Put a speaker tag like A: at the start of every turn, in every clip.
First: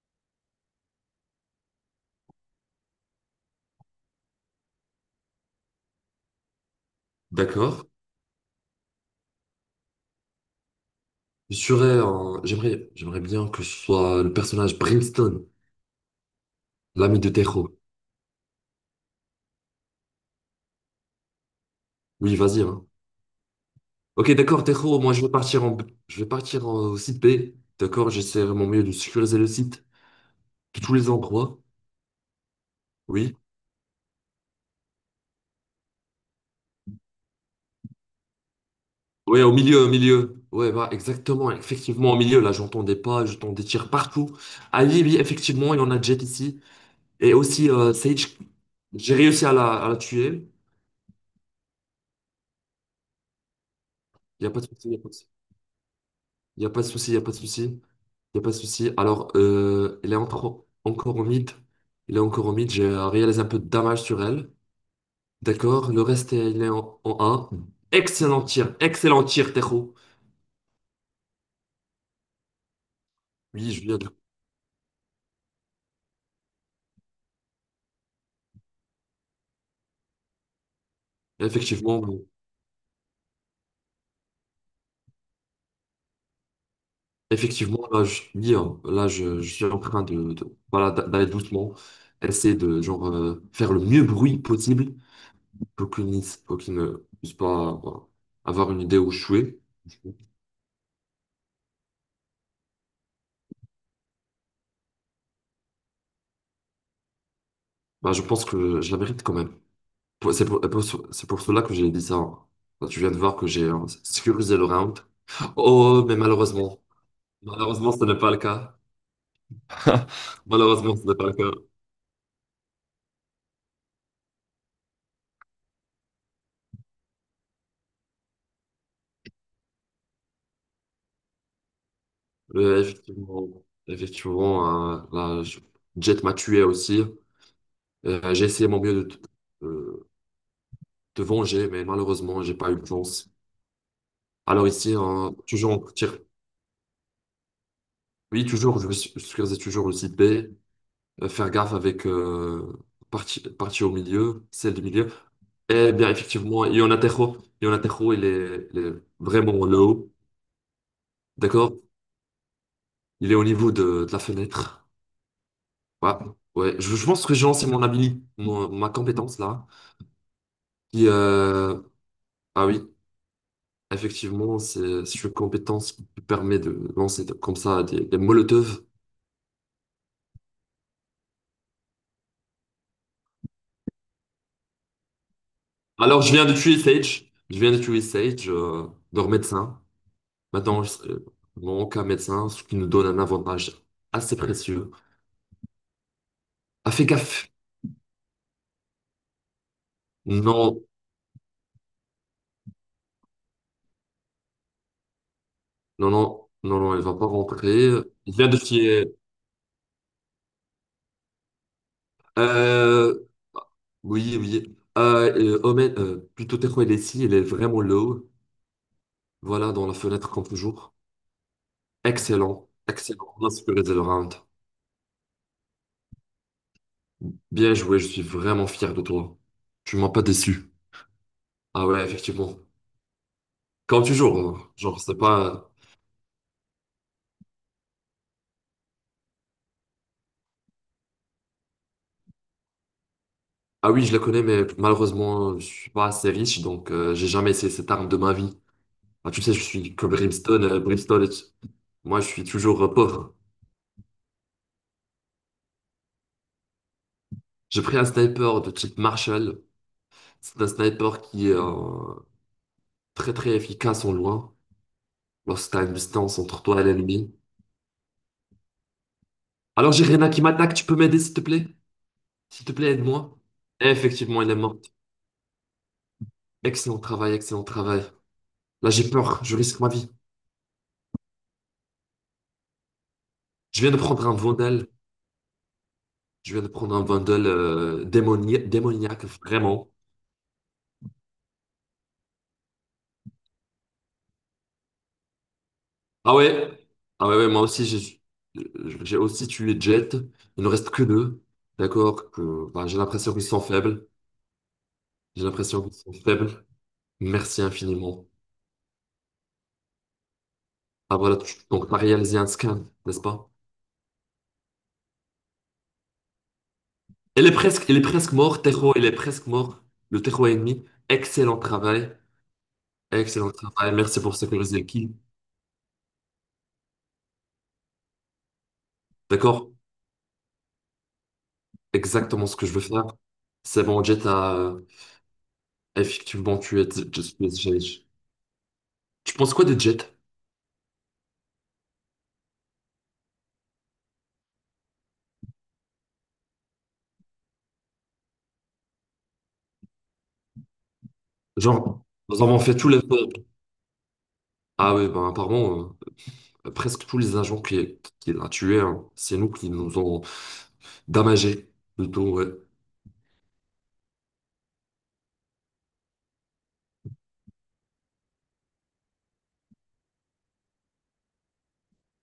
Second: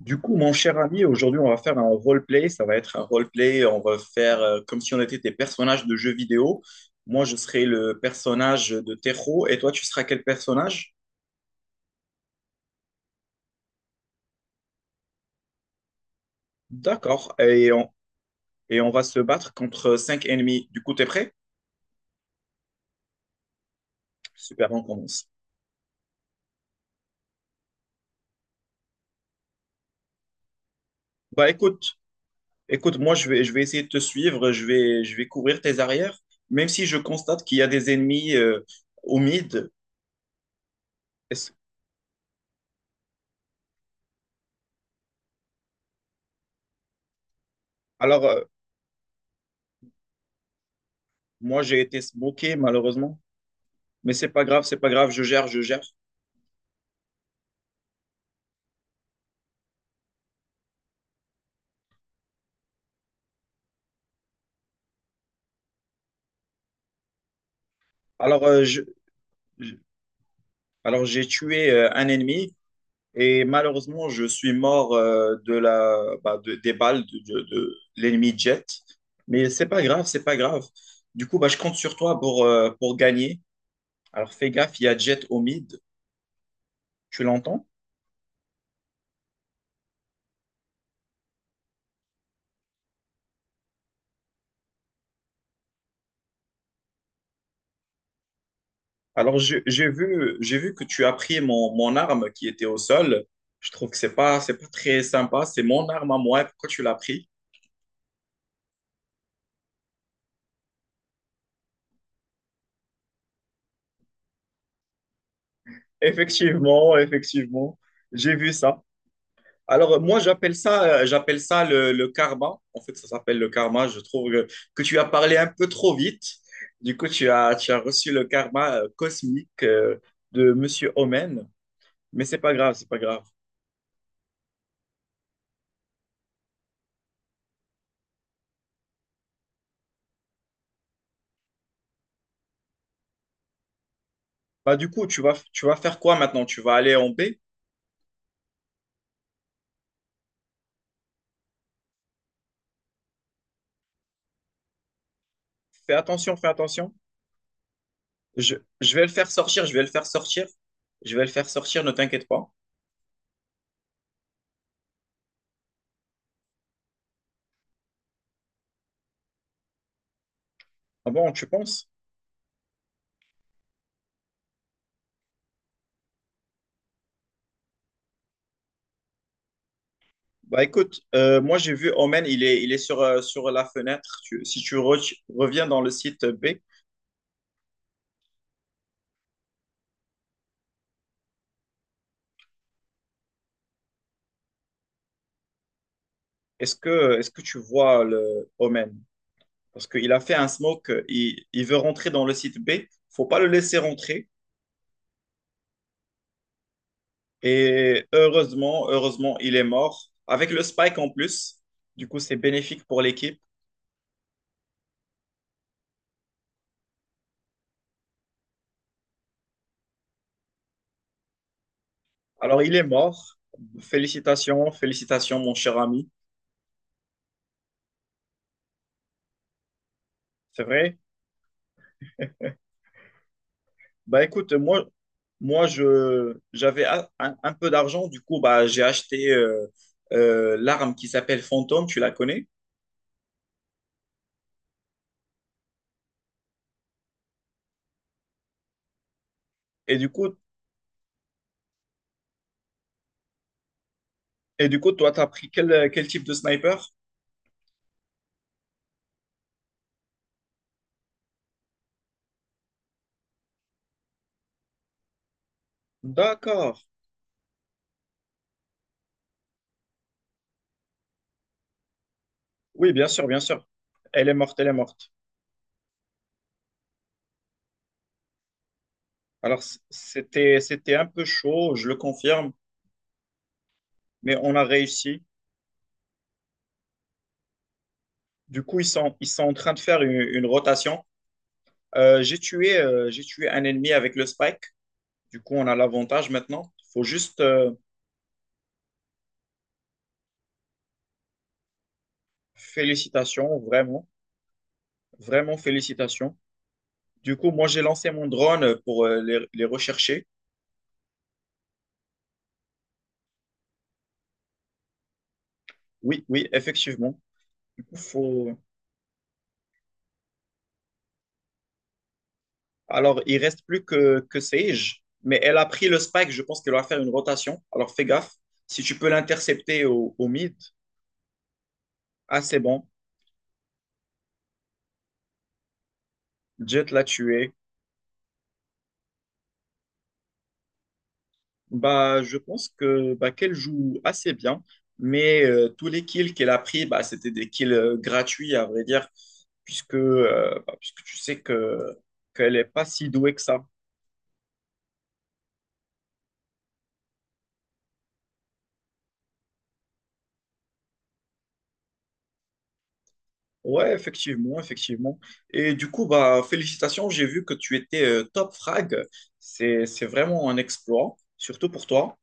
A: Du coup, mon cher ami, aujourd'hui, on va faire un roleplay. Ça va être un roleplay. On va faire comme si on était des personnages de jeux vidéo. Moi, je serai
B: D'accord.
A: le personnage de Tero et toi, tu seras quel personnage?
B: J'aimerais, j'aimerais bien que ce soit le personnage Brimstone, l'ami de
A: D'accord.
B: Tejo.
A: Et on va se battre contre cinq ennemis. Du coup, t'es prêt?
B: Oui, vas-y, hein. Ok, d'accord,
A: Super, on
B: Tejo, moi je
A: commence.
B: vais partir en... Je vais partir au site B. D'accord, j'essaierai mon mieux de sécuriser le site de tous les
A: Bah,
B: endroits.
A: écoute, moi, je
B: Oui.
A: vais, je vais essayer de te suivre. Je vais couvrir tes arrières, même si je constate qu'il y a des ennemis au
B: Oui, au
A: mid.
B: milieu, au milieu. Ouais, bah, exactement,
A: Est-ce-
B: effectivement, au milieu. Là, j'entends des pas, j'entends des tirs partout. Ah oui, oui, effectivement, il y en a Jet ici. Et aussi,
A: Alors,
B: Sage, j'ai réussi à la tuer.
A: moi, j'ai été smoké, malheureusement. Mais c'est pas
B: Il n'y a pas
A: grave,
B: de
A: c'est
B: souci,
A: pas
B: il y a pas
A: grave.
B: de
A: Je
B: souci.
A: gère, je gère.
B: Il n'y a pas de souci, il n'y a pas de souci. Il n'y a pas de souci. Alors, elle est encore au mid. Il est encore au mid. J'ai réalisé un peu de damage sur elle. D'accord. Le reste, il est en 1. Excellent
A: Alors,
B: tir. Excellent tir,
A: je-
B: Tejo.
A: alors j'ai tué un ennemi et
B: Oui, je viens de...
A: malheureusement, je suis mort de la, bah, des balles de, de l'ennemi Jet. Mais c'est pas grave, c'est pas grave. Du coup, bah, je compte sur
B: Effectivement,
A: toi
B: bon,
A: pour gagner. Alors, fais gaffe, il y a Jet au mid. Tu l'entends?
B: effectivement, là, je, oui, hein, là, je suis en train de voilà, d'aller doucement. Essayer de genre, faire le mieux bruit possible pour qu'il ne puisse pas voilà, avoir une idée où je
A: Alors,
B: suis.
A: j'ai vu que tu as pris mon, mon arme qui était au sol. Je trouve que c'est pas très sympa. C'est mon arme à moi. Pourquoi tu l'as pris?
B: Bah, je pense que je la mérite quand même. C'est c'est pour cela que j'ai dit ça. Tu viens de voir que j'ai sécurisé le round. Oh, mais malheureusement,
A: Effectivement, effectivement.
B: malheureusement, ce n'est pas
A: J'ai
B: le
A: vu
B: cas.
A: ça. Alors, moi,
B: Malheureusement, ce n'est pas le
A: j'appelle
B: cas.
A: ça le karma. En fait, ça s'appelle le karma. Je trouve que tu as parlé un peu trop vite. Du coup, tu as reçu le karma cosmique de Monsieur Omen. Mais c'est pas
B: Mais
A: grave, c'est pas grave.
B: effectivement, Jet m'a tué aussi. J'ai essayé mon mieux de te euh, te venger, mais malheureusement, j'ai pas eu de chance. Alors
A: Bah, du
B: ici,
A: coup, tu
B: hein,
A: vas, tu
B: toujours,
A: vas
B: on
A: faire quoi
B: tire.
A: maintenant? Tu vas aller en B?
B: Oui, toujours, je vais sécuriser toujours le site B. Faire gaffe avec partie au milieu, celle du milieu. Eh
A: Fais
B: bien,
A: attention, fais
B: effectivement,
A: attention.
B: Ionatejo, Ionatejo, il
A: Je,
B: est, il est
A: je vais le faire
B: vraiment
A: sortir, je vais le faire
B: low,
A: sortir. Je vais le faire
B: d'accord?
A: sortir, ne t'inquiète pas.
B: Il est au niveau de la fenêtre. Ouais, ouais. Je pense que Jean, c'est mon habilité, ma compétence là. Qui,
A: Ah bon, tu penses?
B: ah oui, effectivement, c'est une compétence qui permet de lancer comme ça des molotovs.
A: Bah écoute, moi j'ai vu Omen, il est sur, sur la fenêtre. Si tu reviens dans le
B: Alors,
A: site
B: je viens de
A: B,
B: tuer Sage. Je viens de tuer Sage, leur médecin. Maintenant, mon cas médecin, ce qui nous donne un avantage assez précieux. Ah, fais
A: est-ce que
B: gaffe.
A: tu vois le Omen? Parce qu'il a fait un
B: Non.
A: smoke, il veut rentrer dans le site B. Faut pas le laisser rentrer.
B: Non, non, non, non, elle va pas rentrer.
A: Et
B: Il vient de
A: heureusement,
B: fier.
A: heureusement, il est mort. Avec le spike en plus. Du coup, c'est bénéfique pour
B: Euh,
A: l'équipe.
B: oui, oui. Omen, plutôt Terro, elle est ici, elle est vraiment low. Voilà, dans la fenêtre, comme toujours.
A: Alors
B: Excellent,
A: il est
B: excellent.
A: mort.
B: On a sécurisé le round.
A: Félicitations, félicitations, mon cher ami.
B: Bien joué, je suis vraiment fier de toi. Tu m'as pas
A: C'est
B: déçu.
A: vrai?
B: Ah ouais, effectivement. Comme
A: Bah
B: toujours,
A: écoute,
B: hein.
A: moi,
B: Genre, c'est pas...
A: un peu d'argent, du coup, bah j'ai acheté l'arme qui s'appelle Fantôme, tu la connais?
B: Ah oui, je la connais, mais malheureusement, je suis pas assez riche, donc j'ai jamais essayé cette arme de ma vie. Ah, tu sais, je suis
A: Et
B: que
A: du coup,
B: Brimstone. Moi, je suis toujours pauvre.
A: et du coup, toi, t'as pris quel, quel type de sniper?
B: J'ai pris un sniper de type Marshall. C'est un sniper qui est très très efficace en loin, lorsque tu as une distance entre toi
A: D'accord.
B: et l'ennemi. Alors j'ai Rena qui m'attaque, tu peux m'aider s'il te plaît? S'il te plaît,
A: Oui, bien sûr,
B: aide-moi.
A: bien sûr.
B: Et
A: Elle est
B: effectivement, elle est
A: morte, elle est
B: morte.
A: morte.
B: Excellent travail, excellent travail. Là j'ai peur, je
A: Alors,
B: risque ma vie.
A: c'était, c'était un peu chaud, je le confirme,
B: Je viens de prendre un
A: mais on a
B: Vandal.
A: réussi.
B: Je viens de prendre un Vandal
A: Du coup,
B: démoniaque,
A: ils sont en train de
B: vraiment.
A: faire une rotation. J'ai tué un ennemi avec le spike. Du coup, on a l'avantage
B: Ah
A: maintenant. Il
B: ouais?
A: Faut
B: Ah ouais,
A: juste
B: ouais, moi aussi j'ai aussi tué Jet. Il ne reste que deux. D'accord? Que, bah, j'ai l'impression qu'ils
A: félicitations,
B: sont
A: vraiment,
B: faibles. J'ai
A: vraiment
B: l'impression qu'ils sont
A: félicitations.
B: faibles.
A: Du coup,
B: Merci
A: moi, j'ai lancé
B: infiniment.
A: mon drone pour les rechercher.
B: Ah voilà, tu- donc t'as réalisé un scan, n'est-ce pas?
A: Oui, oui, effectivement.
B: Il est
A: Du
B: presque,
A: coup,
B: il est presque
A: faut...
B: mort, Tejo, il est presque mort. Le Tejo est ennemi. Excellent travail.
A: Alors, il
B: Excellent
A: reste plus
B: travail.
A: que,
B: Merci pour
A: que
B: sécuriser le
A: Sage,
B: kill.
A: mais elle a pris le spike. Je pense qu'elle va faire une rotation. Alors, fais gaffe. Si tu peux
B: D'accord?
A: l'intercepter au, au mid, ah,
B: Exactement ce
A: c'est
B: que je veux
A: bon.
B: faire. C'est bon, Jet a effectivement tué
A: Jet l'a
B: Just
A: tué.
B: Blaze Challenge. Tu penses quoi des Jets?
A: Bah, je pense que bah, qu'elle joue assez bien, mais tous les kills qu'elle a pris, bah, c'était des kills gratuits, à vrai dire, puisque, bah, puisque tu sais que
B: Genre, nous
A: qu'elle
B: avons
A: n'est
B: fait
A: pas
B: tout
A: si
B: l'effort.
A: douée que ça.
B: Ah oui, ben apparemment, presque tous les agents qui l'a tué, hein, c'est nous qui nous ont damagés. Plutôt, ouais.
A: Ouais, effectivement, effectivement. Et du coup, bah, félicitations, j'ai vu que tu étais top frag. C'est vraiment un exploit, surtout pour toi.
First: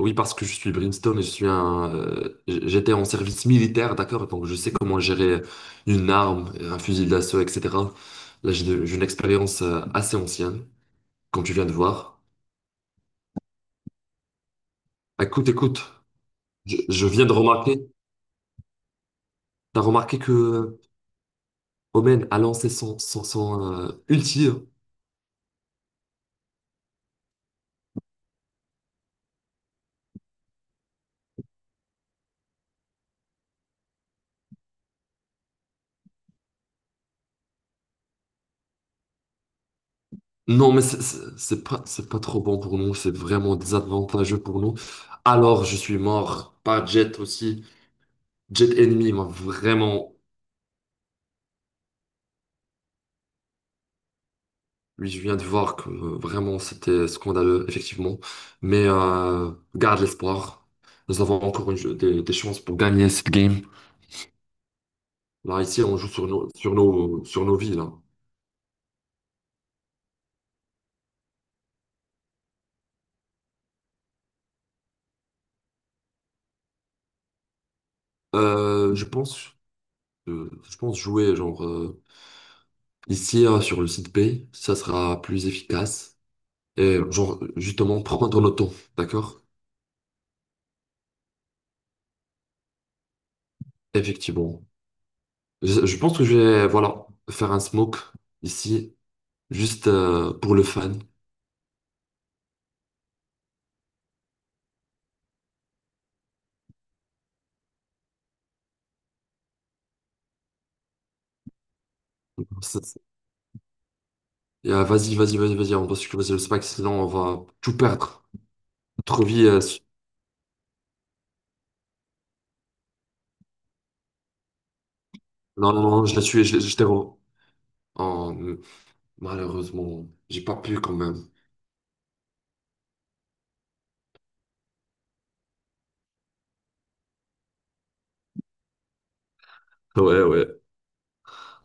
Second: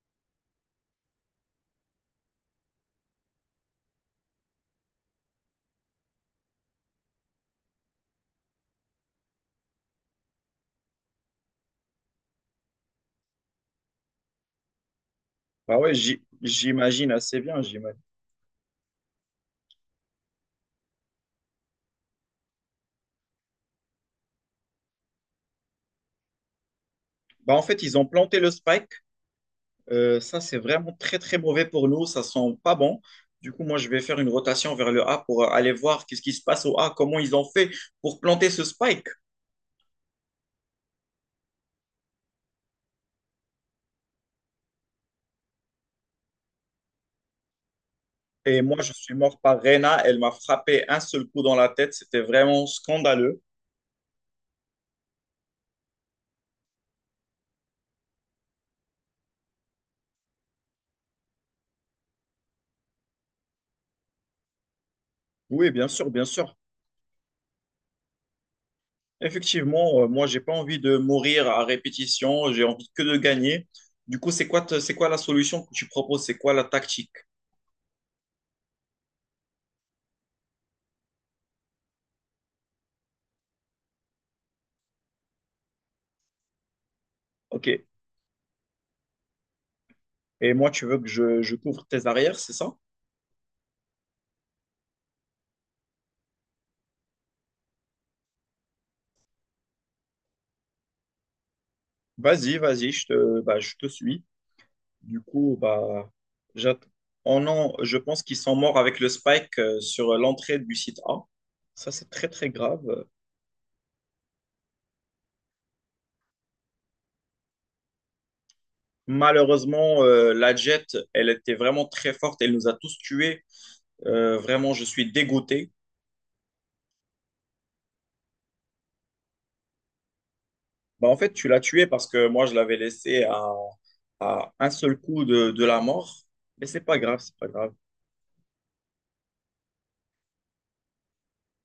B: Oui, parce que je suis Brimstone et je suis un, j'étais en service militaire, d'accord, donc je sais comment gérer une arme, un fusil d'assaut, etc. Là, j'ai une expérience assez ancienne, comme tu viens de voir. Bah, écoute,
A: Bah
B: écoute,
A: ouais,
B: je
A: j'imagine
B: viens de
A: assez bien,
B: remarquer,
A: j'imagine.
B: t'as remarqué que Omen a lancé son ulti, hein.
A: Bah, en fait, ils ont planté le spike. Ça, c'est vraiment très, très mauvais pour nous. Ça sent pas bon. Du coup, moi, je vais faire une rotation vers le A pour aller voir qu'est-ce qui se passe au A, comment ils ont fait pour planter ce spike.
B: Non, mais c'est pas trop bon pour nous, c'est vraiment désavantageux pour nous. Alors, je suis mort pas Jet aussi.
A: Et
B: Jet
A: moi, je
B: ennemi
A: suis
B: m'a
A: mort par Rena.
B: vraiment
A: Elle m'a frappé un seul coup dans la tête. C'était vraiment scandaleux.
B: oui, je viens de voir que vraiment c'était scandaleux, effectivement. Mais garde l'espoir. Nous avons des chances pour gagner cette game. Là,
A: Oui,
B: ici,
A: bien
B: on joue
A: sûr, bien
B: sur nos,
A: sûr.
B: sur nos, sur nos vies, là.
A: Effectivement, moi, j'ai pas envie de mourir à répétition. J'ai envie que de gagner. Du coup, c'est quoi, c'est quoi la solution que tu proposes? C'est quoi la tactique?
B: Euh, je pense, je pense jouer, genre, ici, sur le site B, ça sera plus efficace. Et, genre,
A: OK.
B: justement, prendre notre temps, d'accord?
A: Et moi, tu veux que je couvre tes arrières, c'est ça?
B: Effectivement. Je pense que je vais, voilà, faire un smoke ici, juste pour le fan.
A: Vas-y, vas-y, je te, bah, je te suis. Du coup, bah, j'att- oh non, je pense qu'ils sont morts avec le spike sur l'entrée du site A. Ça, c'est très, très grave.
B: Et, vas-y, vas-y, vas-y, vas-y, on va sur pas que sinon on va tout perdre. Notre vie,
A: Malheureusement, la Jet, elle était vraiment très forte. Elle nous a tous tués. Vraiment, je suis dégoûté.
B: non, non, non, je l'ai tué, je, l'ai- je t'ai re- oh, malheureusement, j'ai pas pu quand
A: Bah, en
B: même.
A: fait, tu l'as tué parce que moi, je l'avais laissé à un seul coup de la mort. Mais c'est pas grave, c'est pas grave.
B: Ouais, ouais.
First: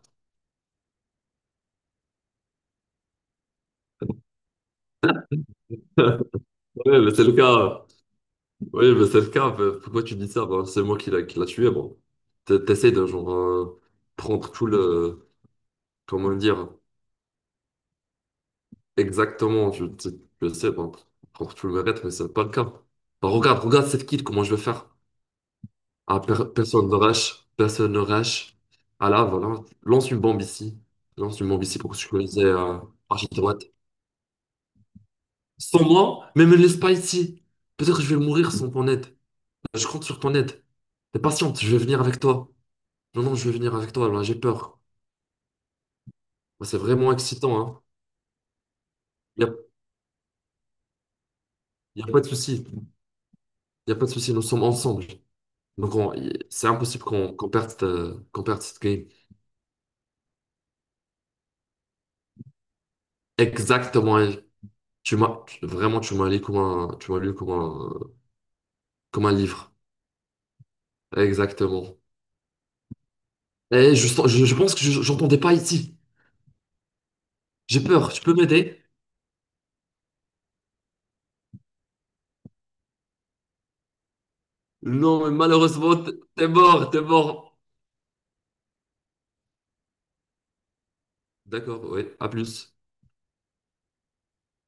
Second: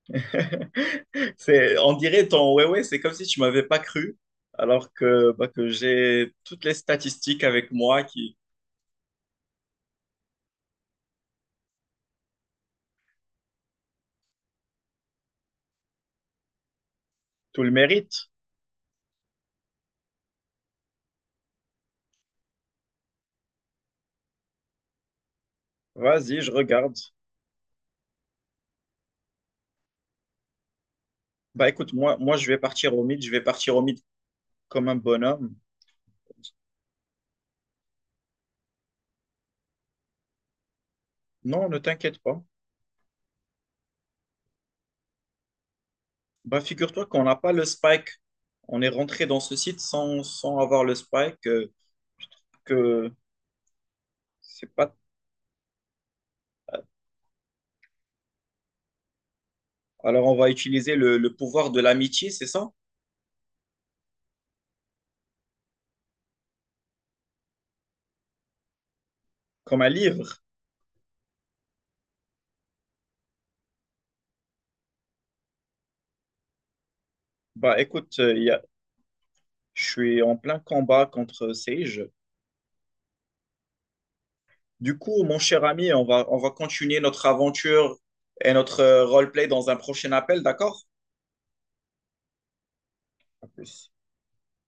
A: C'est, on dirait ton ouais ouais, c'est comme si tu m'avais pas cru, alors que, bah, que j'ai toutes les
B: Ouais, mais c'est le
A: statistiques avec
B: cas.
A: moi qui
B: Oui, mais c'est le cas. Mais pourquoi tu dis ça? Ben, c'est moi qui l'a tué, bon. T'essayes de genre prendre tout le. Comment dire?
A: Tout le mérite.
B: Exactement, je, tu- je sais, bon, prendre tout le mérite, mais c'est pas le cas. Ben, regarde, regarde cette kid, comment je vais faire. Ah,
A: Vas-y, je
B: personne
A: regarde.
B: ne rush, personne ne rush. Ah là, voilà, lance une bombe ici. Lance une bombe
A: Bah
B: ici pour
A: écoute,
B: que je
A: moi,
B: connaisse archi
A: je vais
B: droite.
A: partir au mid comme un bonhomme.
B: Sans moi, mais me laisse pas ici. Peut-être que je vais mourir sans ton aide. Je compte sur ton aide. T'es patiente, je
A: Non, ne
B: vais venir
A: t'inquiète
B: avec
A: pas.
B: toi. Non, non, je vais venir avec toi, là, j'ai peur.
A: Bah
B: Bah, c'est
A: figure-toi
B: vraiment
A: qu'on n'a pas
B: excitant,
A: le
B: hein.
A: spike. On est rentré dans
B: Y a,
A: ce site sans, sans avoir le spike.
B: y a pas de souci.
A: Que
B: Y a pas de souci, nous sommes
A: c'est pas.
B: ensemble. Donc, c'est impossible qu'on perde, qu'on perde cette game.
A: Alors on va utiliser le pouvoir de l'amitié, c'est ça?
B: Exactement, elle. Vraiment, tu m'as lu comme un livre.
A: Comme un livre.
B: Exactement. Et je pense que j'entendais pas ici.
A: Bah
B: J'ai peur.
A: écoute,
B: Tu peux m'aider?
A: je suis en plein combat contre Sage. Du
B: Non,
A: coup,
B: mais
A: mon cher ami,
B: malheureusement,
A: on
B: t'es
A: va
B: mort,
A: continuer
B: t'es
A: notre
B: mort.
A: aventure et notre roleplay dans un prochain appel, d'accord?
B: D'accord, ouais, à plus.
A: À plus.